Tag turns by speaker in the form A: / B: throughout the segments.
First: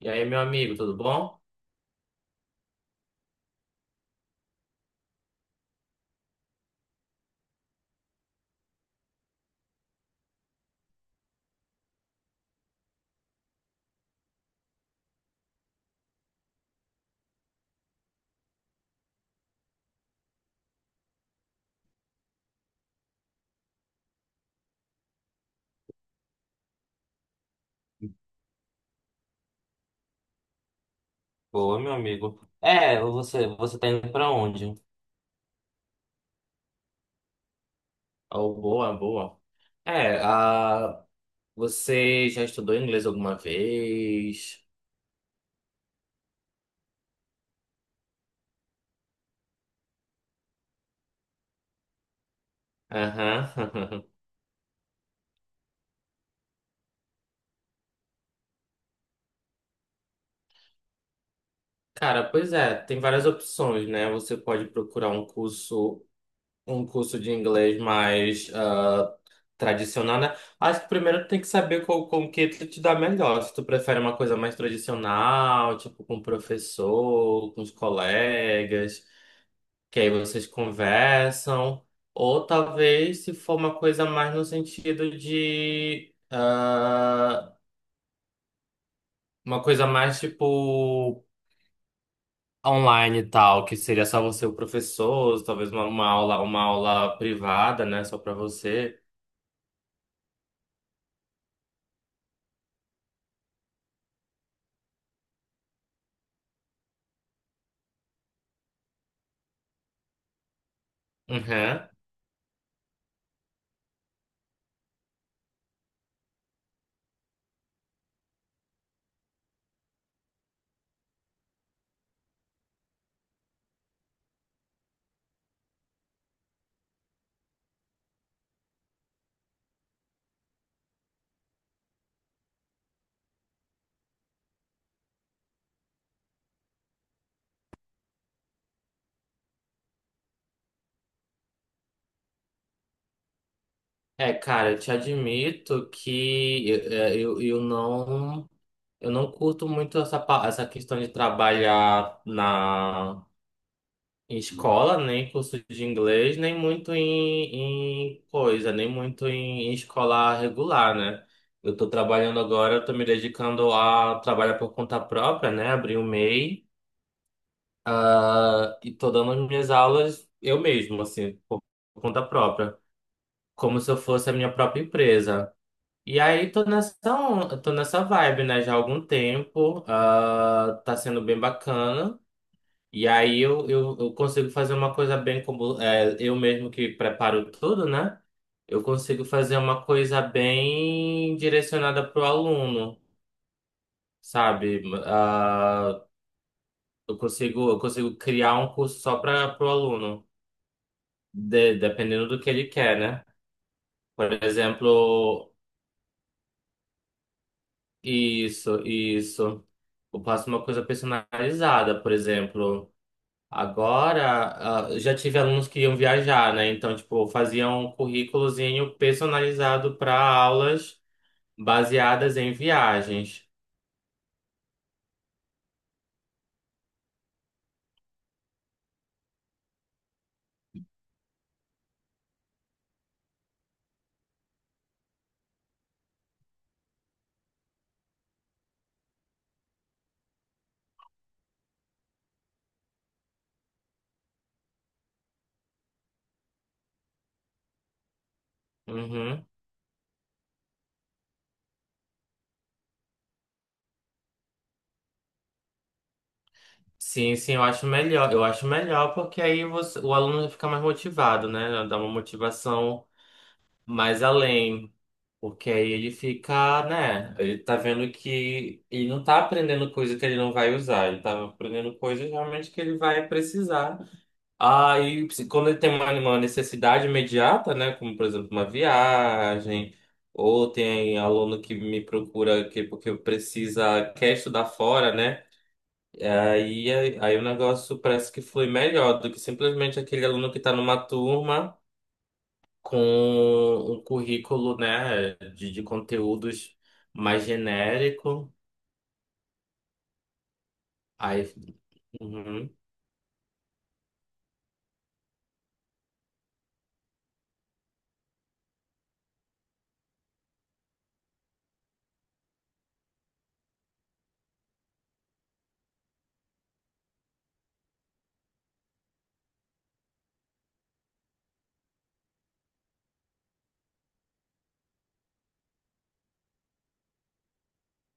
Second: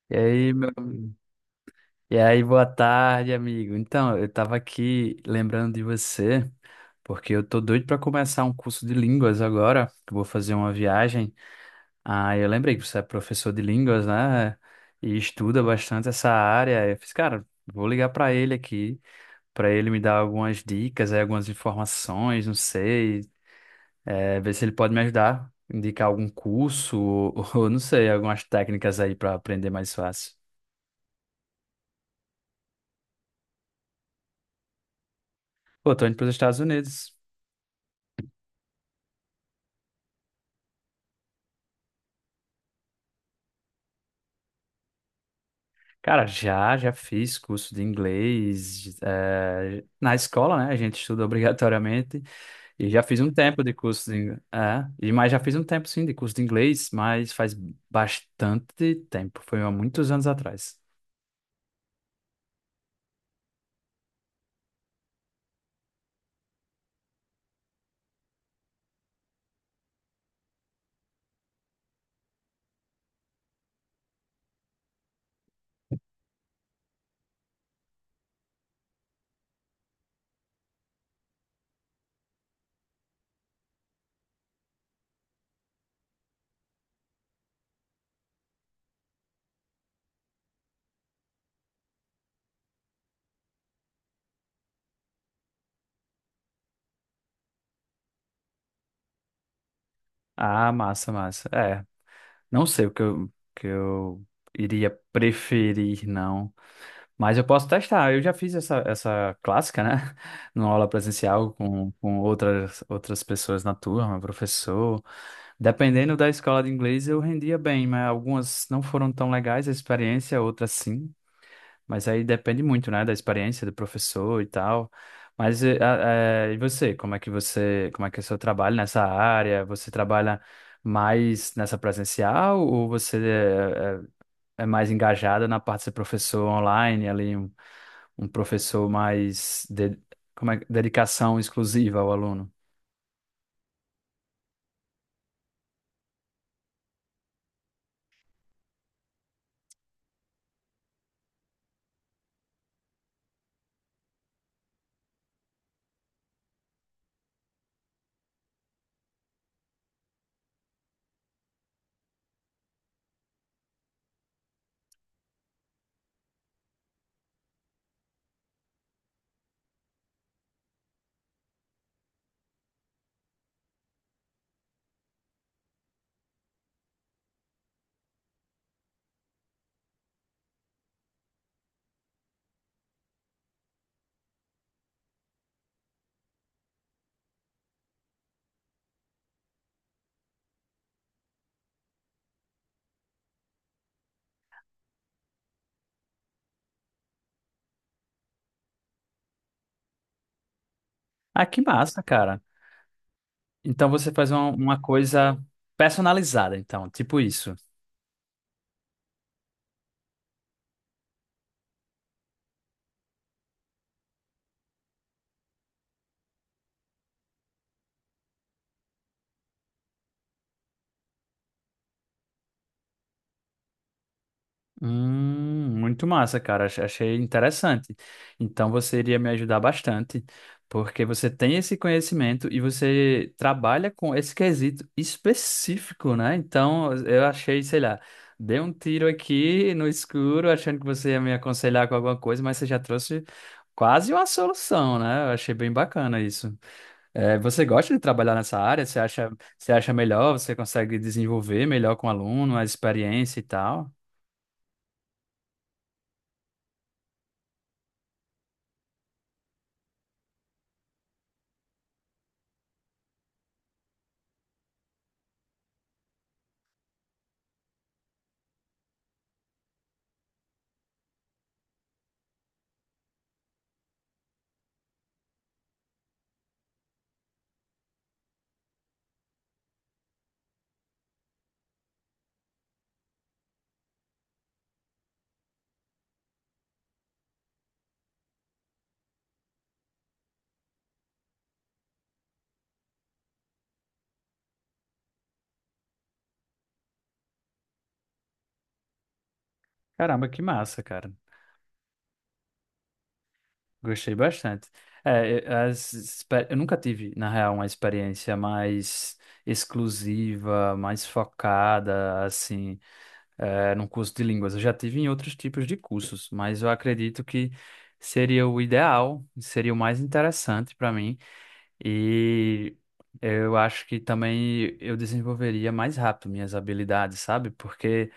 A: E
B: E
A: aí, meu
B: aí, meu...
A: amigo, tudo bom?
B: E aí, boa tarde, amigo. Então, eu tava aqui lembrando de você, porque eu tô doido para começar um curso de línguas agora, que eu vou fazer uma viagem. Ah, eu lembrei que você é professor de línguas, né? E estuda bastante essa área. Eu fiz, cara, vou ligar para ele aqui, para ele me dar algumas dicas, aí, algumas informações, não sei, é, ver se ele pode me ajudar, indicar algum curso ou, ou não sei, algumas técnicas aí para aprender mais fácil.
A: Boa, meu amigo. É, você tá indo pra onde?
B: Pô, tô indo para os Estados Unidos.
A: Oh, boa, boa. É, você já estudou inglês alguma vez?
B: Cara, já fiz curso de inglês, na escola, né? A gente estuda obrigatoriamente e já fiz um
A: Aham.
B: tempo de curso de, mas já fiz um tempo sim de curso de inglês, mas faz bastante tempo, foi há muitos anos atrás.
A: Cara, pois é, tem várias opções, né? Você pode procurar um curso de inglês mais tradicional, né? Acho que primeiro tem que saber qual, com que tu te dá melhor. Se tu prefere uma coisa mais tradicional, tipo com o professor, com os colegas, que aí vocês conversam, ou talvez se for uma coisa mais no sentido de uma coisa mais tipo online e tal, que seria só você e o professor, talvez uma aula privada, né, só pra você.
B: Ah, massa, massa. É, não sei o que eu iria preferir, não, mas eu posso testar. Eu já fiz essa, essa clássica, né? Numa aula presencial
A: Uhum.
B: com outras, outras pessoas na turma, professor. Dependendo da escola de inglês, eu rendia bem, mas algumas não foram tão legais a experiência, outras sim. Mas aí depende muito, né, da experiência do professor e tal. Mas e você, como é que você, como é que é o seu trabalho nessa área? Você trabalha mais nessa presencial ou você mais engajada na parte de ser professor online, ali um, um professor mais de, como é, dedicação exclusiva ao aluno?
A: É, cara, eu te admito que eu não eu não curto muito essa, essa questão de trabalhar na escola, nem curso de inglês, nem muito em, em coisa, nem muito em, em escola regular, né? Eu estou trabalhando agora, eu tô me dedicando a trabalhar por conta própria, né? Abri o MEI e tô dando as minhas aulas eu mesmo, assim, por conta própria, como se eu fosse a minha própria empresa. E aí tô nessa, tô nessa vibe, né? Já há algum tempo, ah, tá sendo bem bacana. E aí eu consigo fazer uma coisa bem, como é, eu mesmo que preparo tudo, né? Eu consigo fazer uma coisa bem direcionada para o aluno, sabe? Eu consigo criar um curso só para o aluno,
B: Ah, que massa,
A: dependendo do
B: cara.
A: que ele quer, né?
B: Então você faz
A: Por
B: uma coisa
A: exemplo,
B: personalizada, então, tipo isso.
A: isso, isso. Eu faço uma coisa personalizada, por exemplo. Agora, ah, já tive alunos que iam viajar, né? Então, tipo, faziam um currículozinho personalizado para aulas baseadas em viagens.
B: Muito massa, cara. Achei interessante. Então você iria me ajudar bastante, porque você tem esse conhecimento e você trabalha com esse quesito específico, né? Então eu achei, sei lá, dei um tiro aqui no escuro, achando que você ia me aconselhar com alguma coisa, mas você já trouxe quase uma solução, né? Eu achei bem bacana isso. É, você gosta de trabalhar nessa área?
A: Uhum.
B: Você acha melhor? Você consegue desenvolver melhor com o aluno, a experiência e tal?
A: Sim, sim, eu acho melhor. Eu acho melhor porque aí o aluno fica mais motivado, né? Dá uma motivação mais além. Porque aí ele fica, né? Ele tá vendo que ele não tá aprendendo coisa que ele não vai usar, ele tá aprendendo coisas realmente que ele vai precisar. Aí, quando ele tem uma necessidade imediata, né, como por exemplo uma viagem, ou tem aluno que me procura que, porque precisa, quer estudar fora, né? Aí o negócio parece que flui melhor do que simplesmente aquele aluno que está numa turma com um currículo, né, de conteúdos mais genérico.
B: Caramba, que massa, cara.
A: Aí, uhum,
B: Gostei bastante. Eu nunca tive, na real, uma experiência mais exclusiva, mais focada, assim, é, num curso de línguas. Eu já tive em outros tipos de cursos, mas eu acredito que seria o ideal, seria o mais interessante para mim. E eu acho que também eu desenvolveria mais rápido minhas habilidades, sabe? Porque,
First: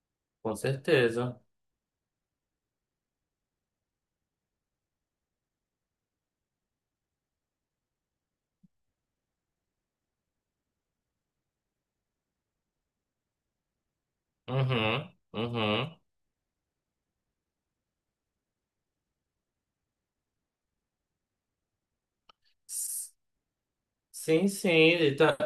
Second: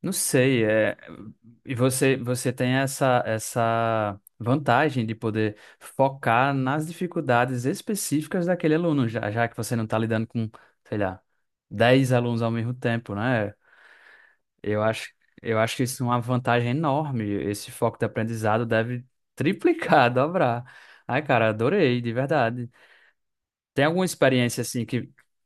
B: não
A: com
B: sei, é...
A: certeza.
B: e você, você tem essa, essa vantagem de poder focar nas dificuldades específicas daquele aluno, já que você não está lidando com, sei lá, 10 alunos ao mesmo tempo, né? Eu acho,
A: Uhum,
B: eu acho que
A: uhum.
B: isso é uma vantagem enorme. Esse foco de aprendizado deve triplicar, dobrar. Ai, cara, adorei, de verdade. Tem alguma
A: Sim,
B: experiência
A: sim.
B: assim que.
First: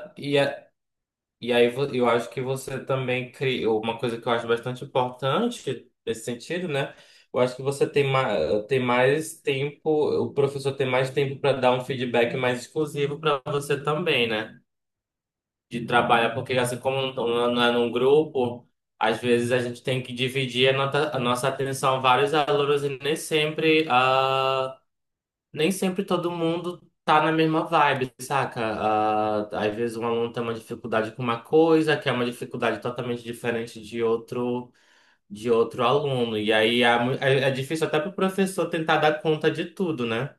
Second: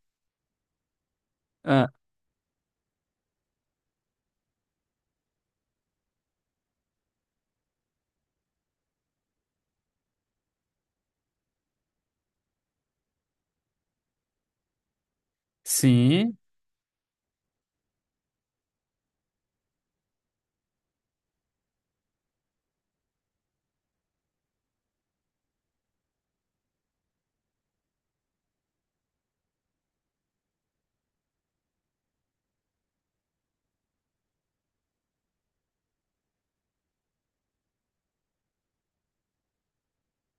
A: E aí
B: Ah,
A: eu acho que você também criou uma coisa que eu acho bastante importante nesse sentido, né? Eu acho que você tem, ma tem mais tempo, o professor tem mais tempo para dar um feedback mais exclusivo para você também, né? De trabalhar,
B: sim.
A: porque assim como não é num grupo, às vezes a gente tem que dividir a, a nossa atenção a vários alunos, e nem sempre, nem sempre todo mundo tá na mesma vibe, saca? Ah, às vezes um aluno tem uma dificuldade com uma coisa, que é uma dificuldade totalmente diferente de outro, de outro aluno. E aí é difícil até pro professor tentar dar conta de tudo, né?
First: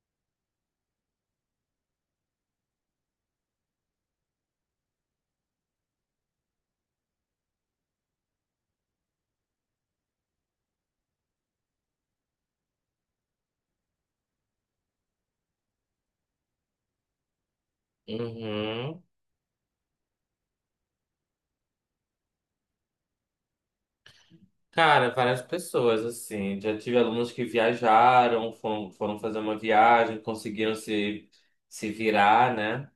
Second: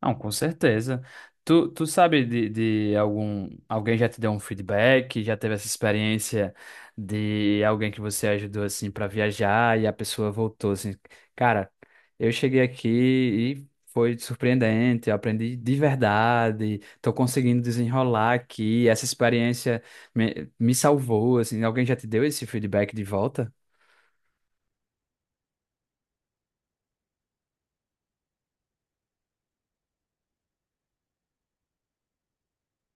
B: Não, com certeza. Tu, tu sabe de algum, alguém já te deu um feedback, já teve essa experiência de alguém que você ajudou assim para viajar e a pessoa voltou assim, cara, eu cheguei aqui e foi surpreendente, eu aprendi de verdade, tô conseguindo desenrolar aqui,
A: Uhum.
B: essa experiência me, me salvou, assim, alguém já te deu esse feedback de volta?
A: Cara, várias pessoas, assim. Já tive alunos que viajaram, foram, foram fazer uma viagem, conseguiram se virar, né?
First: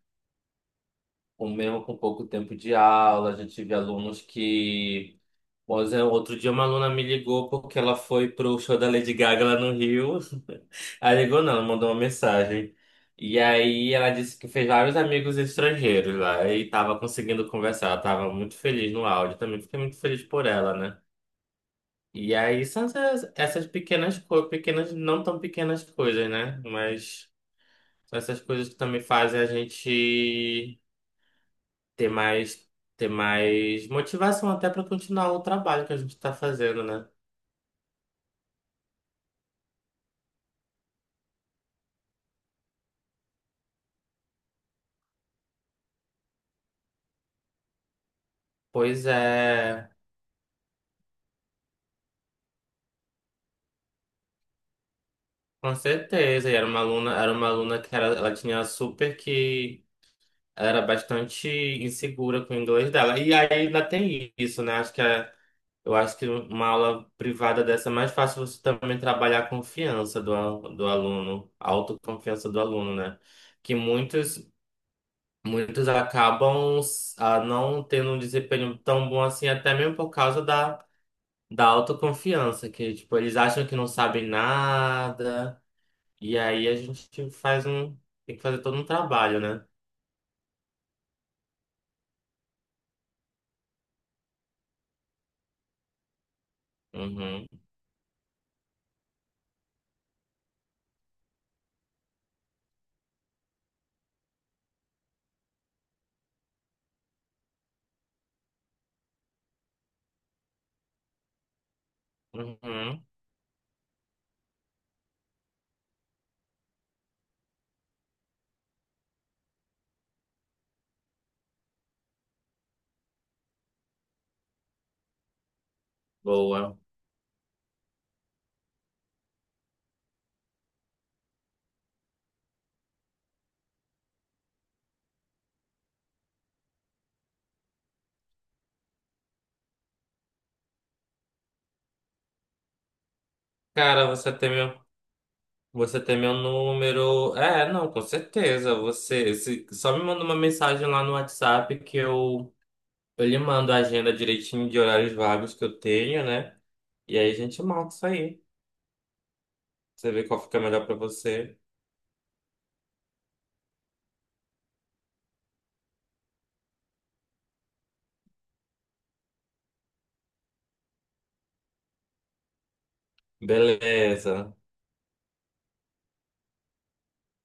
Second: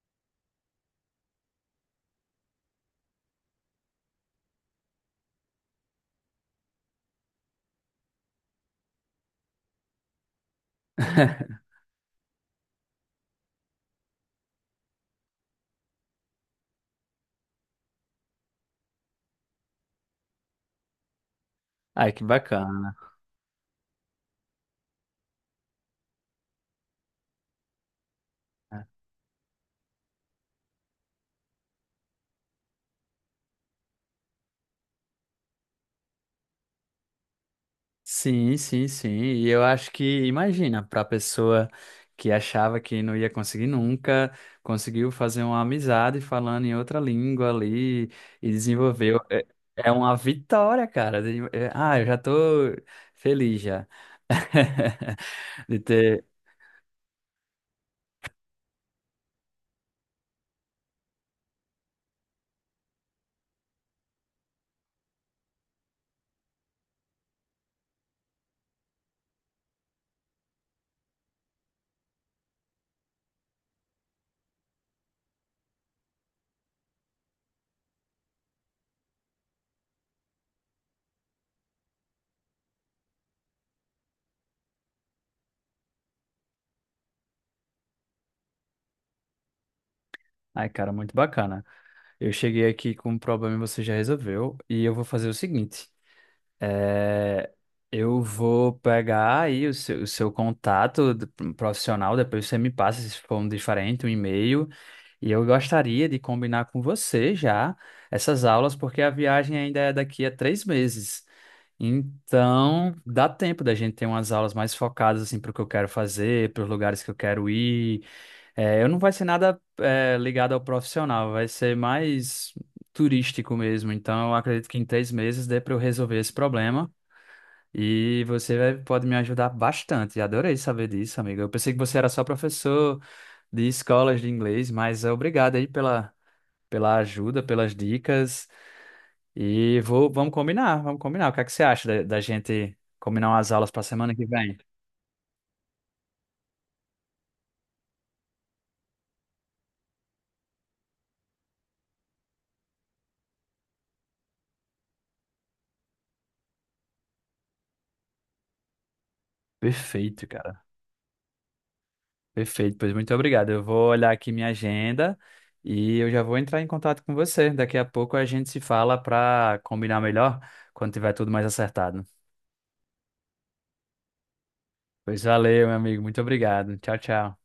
A: Ou mesmo com pouco tempo de aula. Já tive alunos que... Pois é, outro dia uma aluna me ligou porque ela foi pro show da Lady Gaga lá no Rio. Aí ligou não, ela mandou uma mensagem. E aí ela disse que fez vários amigos estrangeiros lá e tava conseguindo conversar. Ela tava muito feliz no áudio, também fiquei muito feliz por ela, né?
B: Ai, que
A: E aí são
B: bacana.
A: essas, essas pequenas coisas, pequenas, não tão pequenas coisas, né? Mas são essas coisas que também fazem a gente ter mais, ter mais motivação até para continuar o trabalho que a gente está fazendo, né?
B: Sim, sim, sim. E eu acho que, imagina, para a pessoa que achava que não ia conseguir nunca, conseguiu fazer uma amizade falando em outra língua ali e
A: Pois
B: desenvolveu. É,
A: é.
B: é uma vitória, cara. De- é, ah, eu já tô feliz já.
A: Com
B: De ter.
A: certeza, e era uma aluna que era, ela tinha super que ela era bastante insegura com o inglês dela. E aí ainda tem isso, né? Acho que é, eu acho que uma aula privada dessa é mais fácil você também trabalhar a confiança do aluno, a autoconfiança do aluno, né? Que muitos, muitos acabam, ah, não tendo um desempenho tão bom assim, até mesmo por causa da autoconfiança, que tipo, eles acham que não sabem nada. E aí a gente faz um... Tem que fazer todo um trabalho, né?
B: Ai, cara, muito bacana. Eu cheguei aqui com um problema e você já resolveu. E eu vou fazer o seguinte.
A: Uhum,
B: É, eu vou pegar aí o seu contato do- profissional, depois você me passa, se for um diferente, um e-mail. E eu gostaria de combinar com você já essas aulas, porque a viagem ainda é daqui a 3 meses. Então,
A: uhum.
B: dá tempo da gente ter umas aulas mais focadas assim para o que eu quero fazer, para os lugares que eu quero ir, é, eu não vai ser nada é, ligado ao profissional, vai ser mais turístico mesmo. Então, eu acredito que em 3 meses dê para eu resolver esse
A: Boa.
B: problema. E você vai- pode me ajudar bastante. Adorei saber disso, amigo. Eu pensei que você era só professor de escolas de inglês, mas é, obrigado aí pela, pela ajuda, pelas dicas. E vou, vamos combinar, vamos combinar. O que é que você acha da, da gente combinar umas aulas para
A: Cara,
B: semana que
A: você tem
B: vem?
A: meu. Você tem meu número. É, não, com certeza. Você. Se- Só me manda uma mensagem lá no WhatsApp que eu... Eu lhe mando a agenda direitinho de horários vagos que eu tenho, né? E aí a gente marca isso aí. Você vê
B: Perfeito,
A: qual fica
B: cara.
A: melhor pra você.
B: Perfeito, pois muito obrigado. Eu vou olhar aqui minha agenda e eu já vou entrar em contato com você. Daqui a pouco a gente se fala para combinar melhor quando tiver tudo mais acertado.
A: Beleza.
B: Pois valeu, meu amigo. Muito obrigado. Tchau, tchau.